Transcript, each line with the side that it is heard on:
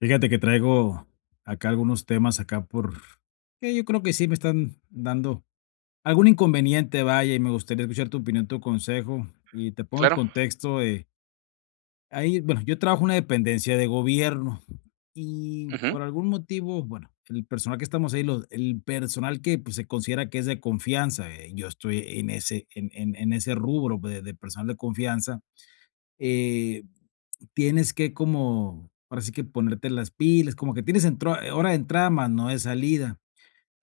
left: Fíjate que traigo acá algunos temas acá por que yo creo que sí me están dando algún inconveniente, vaya, y me gustaría escuchar tu opinión, tu consejo. Y te pongo en
right: Claro.
left: contexto, ahí, bueno, yo trabajo en una dependencia de gobierno y
right: Ujú.
left: por algún motivo, bueno, el personal que estamos ahí, el personal que pues, se considera que es de confianza, yo estoy en ese rubro pues, de personal de confianza. eh, Tienes que como, ahora sí que ponerte las pilas, como que tienes entro hora de entrada más no de salida,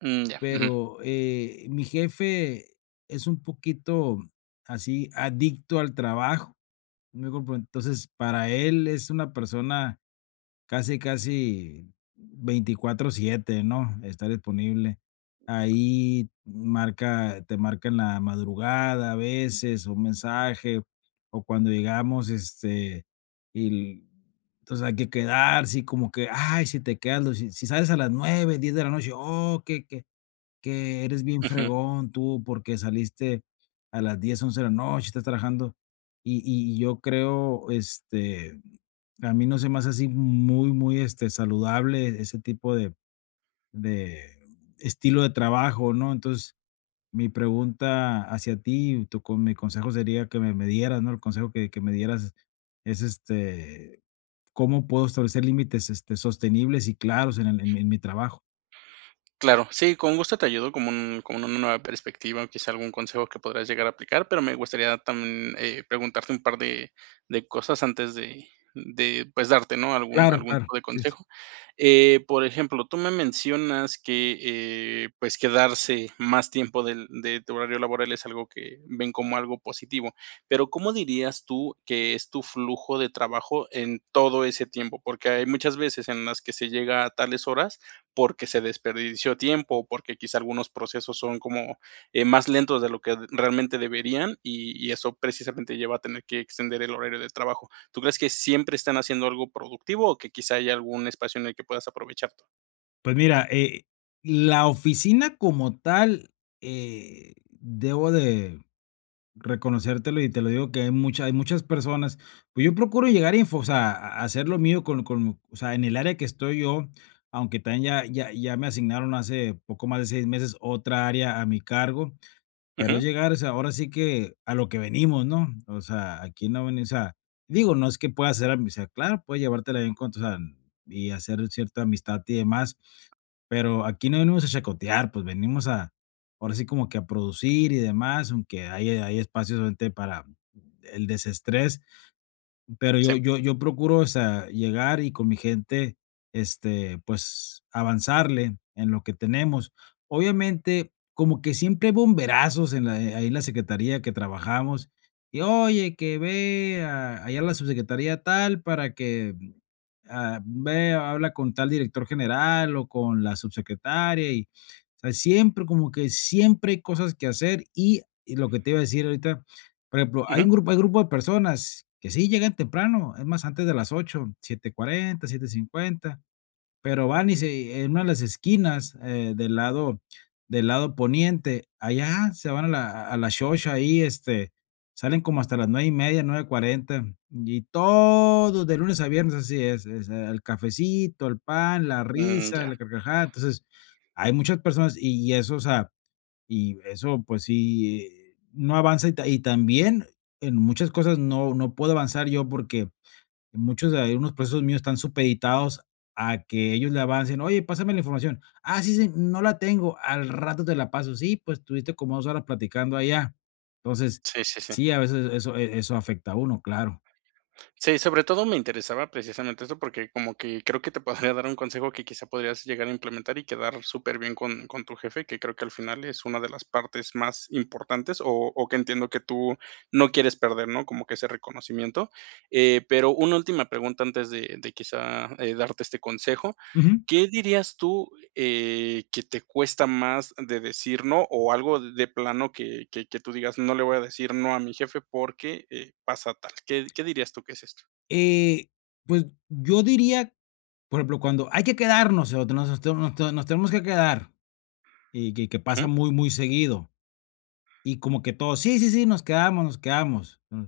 right: Mm, ya. Ujú,
left: pero, mi jefe es un poquito así adicto al trabajo, entonces para él es una persona casi, casi 24/7, ¿no? Estar disponible. Ahí marca te marca en la madrugada a veces, un mensaje, o cuando llegamos, y l- entonces hay que quedarse, y como que, ay, si te quedas, lo si si sales a las 9 10 de la noche, oh, que eres bien
right: ujú.
left: fregón tú porque saliste a las 10 11 de la noche, estás trabajando. Y yo creo, a mí no se me hace así muy, muy, saludable ese tipo de de estilo de trabajo, ¿no? Entonces, mi pregunta hacia ti, tu con mi consejo sería que me dieras, ¿no? El consejo que me dieras es, ¿cómo puedo establecer límites, sostenibles y claros en el en mi trabajo?
right: Claro, sí, con gusto te ayudo como una nueva perspectiva, o quizá algún consejo que podrás llegar a aplicar, pero me gustaría también, preguntarte un par de cosas antes de, pues, darte, ¿no?, algún
left: Claro,
right: algún
left: claro.
right: tipo de
left: Sí, sí.
right: consejo. Por ejemplo, tú me mencionas que, pues, quedarse más tiempo del de tu horario laboral es algo que ven como algo positivo, pero ¿cómo dirías tú que es tu flujo de trabajo en todo ese tiempo? Porque hay muchas veces en las que se llega a tales horas porque se desperdició tiempo o porque quizá algunos procesos son como, más lentos de lo que realmente deberían, y eso precisamente lleva a tener que extender el horario de trabajo. ¿Tú crees que siempre están haciendo algo productivo o que quizá hay algún espacio en el que puedas aprovechar tú?
left: Pues mira, la oficina como tal, debo de reconocértelo y te lo digo que hay muchas personas, pues yo procuro llegar a info o sea, a hacer lo mío con o sea, en el área que estoy yo, aunque también ya me asignaron hace poco más de 6 meses otra área a mi cargo. Pero es
right: Ujú,
left: llegar, o sea, ahora sí que a lo que venimos, ¿no? O sea, aquí no venimos, o sea, digo, no es que pueda hacer amistad, claro, puedes llevártela bien con, o sea, y hacer cierta amistad y demás, pero aquí no venimos a chacotear, pues venimos a, ahora sí como que a producir y demás, aunque hay espacios obviamente para el desestrés, pero yo
right: sí,
left: yo yo procuro, o sea, llegar y con mi gente, pues, avanzarle en lo que tenemos. Obviamente, como que siempre hay bomberazos en la, ahí en la secretaría que trabajamos, y: "Oye, que ve a allá a la subsecretaría tal para que, ah, ve, habla con tal director general o con la subsecretaria", y, o sea, siempre como que siempre hay cosas que hacer, y lo que te iba a decir ahorita, por ejemplo,
right: ujú,
left: hay grupo de personas que sí llegan temprano, es más, antes de las ocho 7:40 7:50, pero van y se en una de las esquinas, del lado poniente, allá se van a la xoxa ahí, salen como hasta las 9:30 9:40 y todos de lunes a viernes así es, el cafecito, el pan, la
right: mm,
left: risa,
right: ya,
left: la carcajada. Entonces, hay muchas personas y eso, o sea y eso, pues sí, no avanza y también en muchas cosas no puedo avanzar yo porque muchos de algunos procesos míos están supeditados a que ellos le avancen: "Oye, pásame la información". "Ah, sí, sí, no la tengo, al rato te la paso". "Sí, pues estuviste como 2 horas platicando allá". Entonces,
right: sí, sí, sí.
left: sí, a veces eso eso afecta a uno, claro.
right: Sí, sobre todo me interesaba precisamente eso, porque como que creo que te podría dar un consejo que quizá podrías llegar a implementar y quedar súper bien con tu jefe, que creo que al final es una de las partes más importantes, o que entiendo que tú no quieres perder, ¿no? Como que ese reconocimiento. Pero una última pregunta antes de quizá, darte este consejo.
left: Ujú.
right: ¿Qué dirías tú, que te cuesta más de decir no, o algo de plano que tú digas: "No le voy a decir no a mi jefe porque, pasa tal". ¿Qué dirías tú que es esto?
left: Eh, pues yo diría, por ejemplo, cuando hay que quedarnos, o te- nos nos nos tenemos que quedar, y que pasa
right: Ujú.
left: muy, muy seguido. Y como que todos, sí, sí, sí, nos quedamos, nos quedamos. Mm.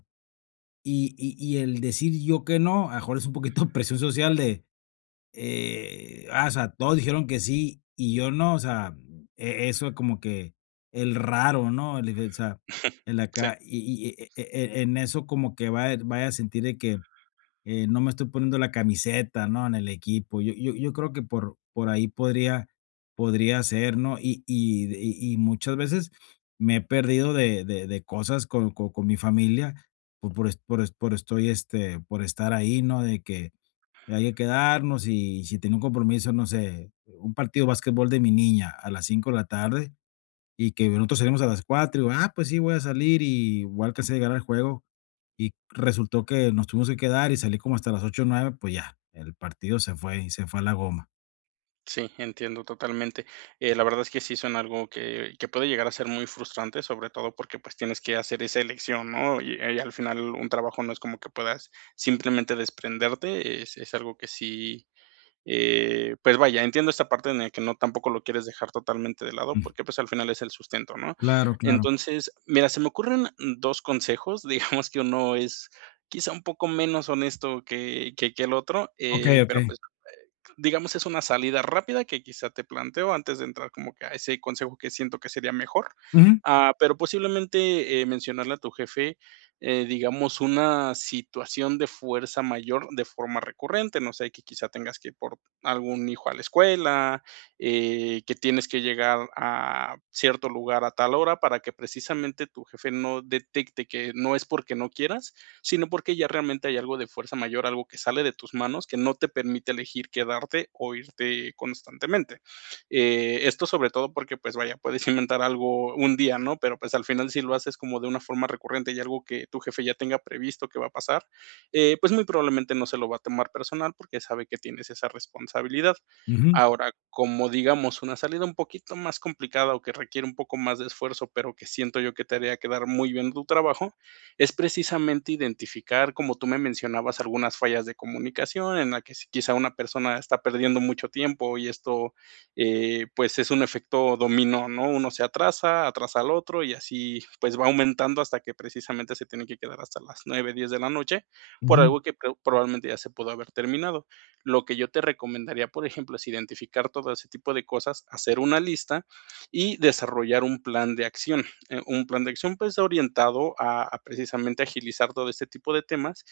left: Y el decir yo que no, a lo mejor es un poquito presión social de, o sea, todos dijeron que sí y yo no, o sea, eso es como que el raro, ¿no? El, o sea, el
right: Sí,
left: acá, y en eso como que va vaya a sentir de que no me estoy poniendo la camiseta, ¿no? En el equipo. Yo creo que por ahí podría ser, ¿no? Y muchas veces me he perdido de cosas con mi familia por, est- por, est- por estoy, este, por estar ahí, ¿no? De que hay que quedarnos, y si tenía un compromiso, no sé, un partido de básquetbol de mi niña a las 5 de la tarde, y que nosotros salimos a las 4 y digo: "Ah, pues sí, voy a salir", y igual a alcanzar a llegar al juego, y resultó que nos tuvimos que quedar y salí como hasta las 8 o 9, pues ya, el partido se fue y se fue a la goma.
right: sí, entiendo totalmente. La verdad es que sí son algo que puede llegar a ser muy frustrante, sobre todo porque, pues, tienes que hacer esa elección, ¿no? Y al final un trabajo no es como que puedas simplemente desprenderte, es algo que sí. Pues vaya, entiendo esta parte en la que no tampoco lo quieres dejar totalmente de lado,
left: Mm,
right: porque pues al final es el sustento, ¿no?
left: claro, claro.
right: Entonces, mira, se me ocurren 2 consejos, digamos que uno es quizá un poco menos honesto que el otro,
left: Okey,
right: pero
left: okey.
right: pues digamos, es una salida rápida que quizá te planteo antes de entrar como que a ese consejo que siento que sería mejor,
left: Ujú,
right: ah, pero posiblemente, mencionarle a tu jefe, digamos, una situación de fuerza mayor de forma recurrente, no sé, que quizá tengas que ir por algún hijo a la escuela, que tienes que llegar a cierto lugar a tal hora para que precisamente tu jefe no detecte que no es porque no quieras, sino porque ya realmente hay algo de fuerza mayor, algo que sale de tus manos que no te permite elegir quedarte o irte constantemente. Esto sobre todo porque, pues vaya, puedes inventar algo un día, ¿no? Pero pues al final si lo haces como de una forma recurrente y algo que tu jefe ya tenga previsto que va a pasar, pues muy probablemente no se lo va a tomar personal porque sabe que tienes esa responsabilidad.
left: ujú,
right: Ahora, como digamos, una salida un poquito más complicada o que requiere un poco más de esfuerzo, pero que siento yo que te haría quedar muy bien en tu trabajo, es precisamente identificar, como tú me mencionabas, algunas fallas de comunicación en la que si quizá una persona está perdiendo mucho tiempo y esto, pues es un efecto dominó, ¿no? Uno se atrasa, atrasa al otro y así pues va aumentando hasta que precisamente se tiene que quedar hasta las 9 o 10 de la noche por
left: ujú.
right: algo que probablemente ya se pudo haber terminado. Lo que yo te recomendaría, por ejemplo, es identificar todo ese tipo de cosas, hacer una lista y desarrollar un plan de acción, un plan de acción, pues, orientado a precisamente agilizar todo este tipo de temas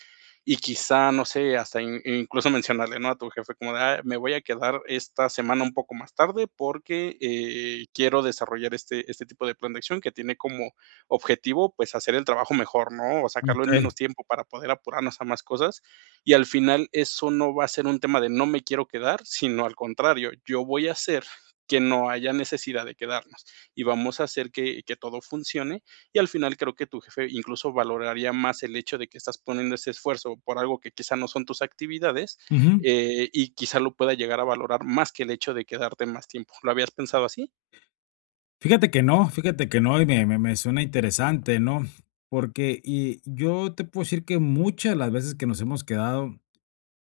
right: y quizá, no sé, hasta in incluso mencionarle, ¿no?, a tu jefe como de: "Ah, me voy a quedar esta semana un poco más tarde porque, quiero desarrollar este tipo de plan de acción que tiene como objetivo, pues, hacer el trabajo mejor, ¿no?, o sacarlo en
left: Okey.
right: menos tiempo para poder apurarnos a más cosas". Y al final eso no va a ser un tema de no me quiero quedar, sino al contrario, yo voy a hacer que no haya necesidad de quedarnos y vamos a hacer que, todo funcione. Y al final creo que tu jefe incluso valoraría más el hecho de que estás poniendo ese esfuerzo por algo que quizá no son tus actividades,
left: Ujú.
right: y quizá lo pueda llegar a valorar más que el hecho de quedarte más tiempo. ¿Lo habías pensado así?
left: Fíjate que no, y me suena interesante, ¿no? Porque, y yo te puedo decir que muchas de las veces que nos hemos quedado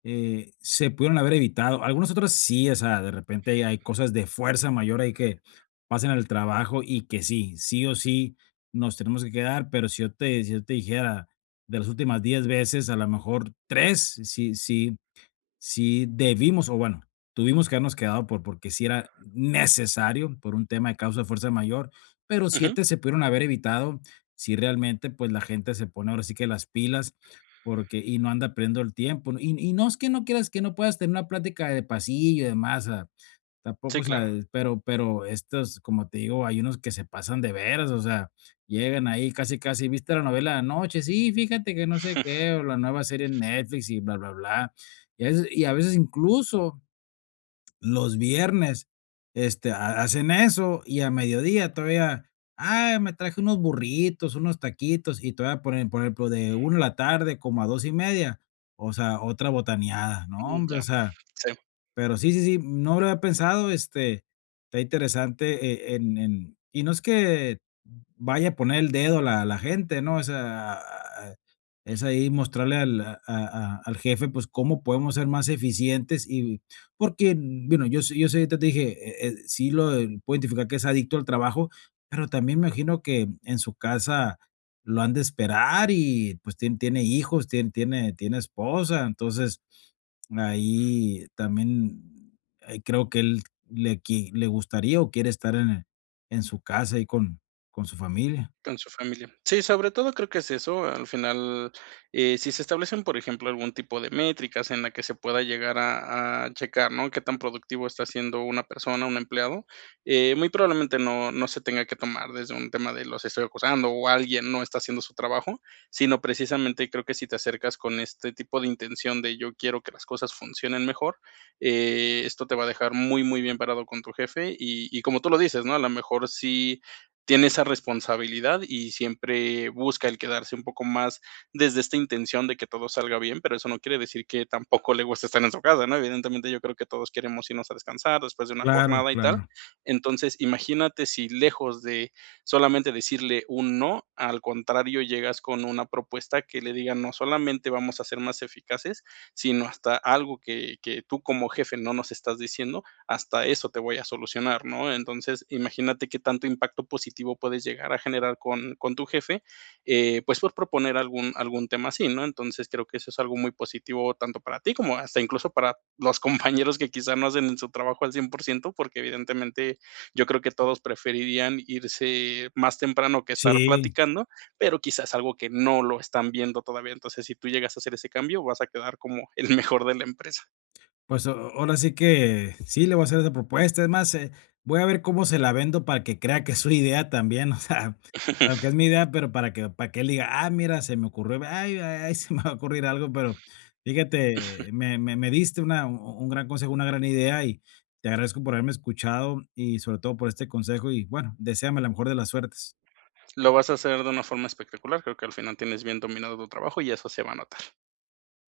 left: se pudieron haber evitado. Algunas otras sí, o sea, de repente hay cosas de fuerza mayor ahí que pasan al trabajo y que sí, sí o sí nos tenemos que quedar, pero si yo te dijera de las últimas 10 veces, a lo mejor 3 sí, sí, sí debimos, o bueno, tuvimos que habernos quedado porque sí era necesario por un tema de causa de fuerza mayor, pero
right: Ujú.
left: siete se pudieron haber evitado si realmente, pues, la gente se pone ahora sí que las pilas, porque y no anda perdiendo el tiempo, ¿no? Y no es que no quieras que no puedas tener una plática de pasillo y demás, ah, tampoco,
right: Sí,
left: o sea,
right: claro.
left: pero estos, como te digo, hay unos que se pasan de veras, o sea, llegan ahí casi, casi, ¿viste la novela de anoche? Sí, fíjate que no sé qué, o la nueva serie en Netflix y bla, bla, bla. Y a veces incluso los viernes, este, ha hacen eso, y a mediodía todavía: "ah me traje unos burritos, unos taquitos", y todavía ponen, por ejemplo, de 1 de la tarde como a 2:30, o sea, otra botaneada, no, hombre,
right: Ya,
left: o sea,
right: sí.
left: pero sí, sí, sí, no lo había pensado, está interesante, en y no es que vaya a poner el dedo la gente, ¿no? O sea, es ahí mostrarle al a al jefe, pues, cómo podemos ser más eficientes, y porque, bueno, yo sé, te dije, sí lo puedo identificar que es adicto al trabajo, pero también me imagino que en su casa lo han de esperar y, pues, tiene hijos, tiene esposa, entonces ahí también, creo que él le gustaría o quiere estar en su casa y con su familia.
right: Con su familia. Sí, sobre todo creo que es eso. Al final, si se establecen, por ejemplo, algún tipo de métricas en la que se pueda llegar a checar, ¿no? Qué tan productivo está siendo una persona, un empleado, muy probablemente no se tenga que tomar desde un tema de los estoy acusando o alguien no está haciendo su trabajo, sino precisamente creo que si te acercas con este tipo de intención de yo quiero que las cosas funcionen mejor, esto te va a dejar muy, muy bien parado con tu jefe y como tú lo dices, ¿no? A lo mejor sí tiene esa responsabilidad y siempre busca el quedarse un poco más desde esta intención de que todo salga bien, pero eso no quiere decir que tampoco le guste estar en su casa, ¿no? Evidentemente yo creo que todos queremos irnos a descansar después de una
left: Claro,
right: jornada y tal.
left: claro.
right: Entonces, imagínate si lejos de solamente decirle un no, al contrario, llegas con una propuesta que le diga no solamente vamos a ser más eficaces, sino hasta algo que, tú como jefe no nos estás diciendo hasta eso te voy a solucionar, ¿no? Entonces, imagínate qué tanto impacto positivo puedes llegar a generar con tu jefe, pues por proponer algún tema así, ¿no? Entonces, creo que eso es algo muy positivo tanto para ti como hasta incluso para los compañeros que quizá no hacen su trabajo al 100%, porque evidentemente yo creo que todos preferirían irse más temprano que estar
left: Sí.
right: platicando, pero quizás algo que no lo están viendo todavía. Entonces, si tú llegas a hacer ese cambio, vas a quedar como el mejor de la empresa.
left: Pues, a ahora sí que sí, le voy a hacer esa propuesta. Es más, voy a ver cómo se la vendo para que crea que es su idea también, o sea, aunque es mi idea, pero para que él diga: "Ah, mira, se me ocurrió, ay, ay, ay, se me va a ocurrir algo", pero fíjate, me diste una un gran consejo, una gran idea, y te agradezco por haberme escuchado y sobre todo por este consejo y, bueno, deséame la mejor de las suertes.
right: Lo vas a hacer de una forma espectacular, creo que al final tienes bien dominado tu trabajo y eso se va a notar.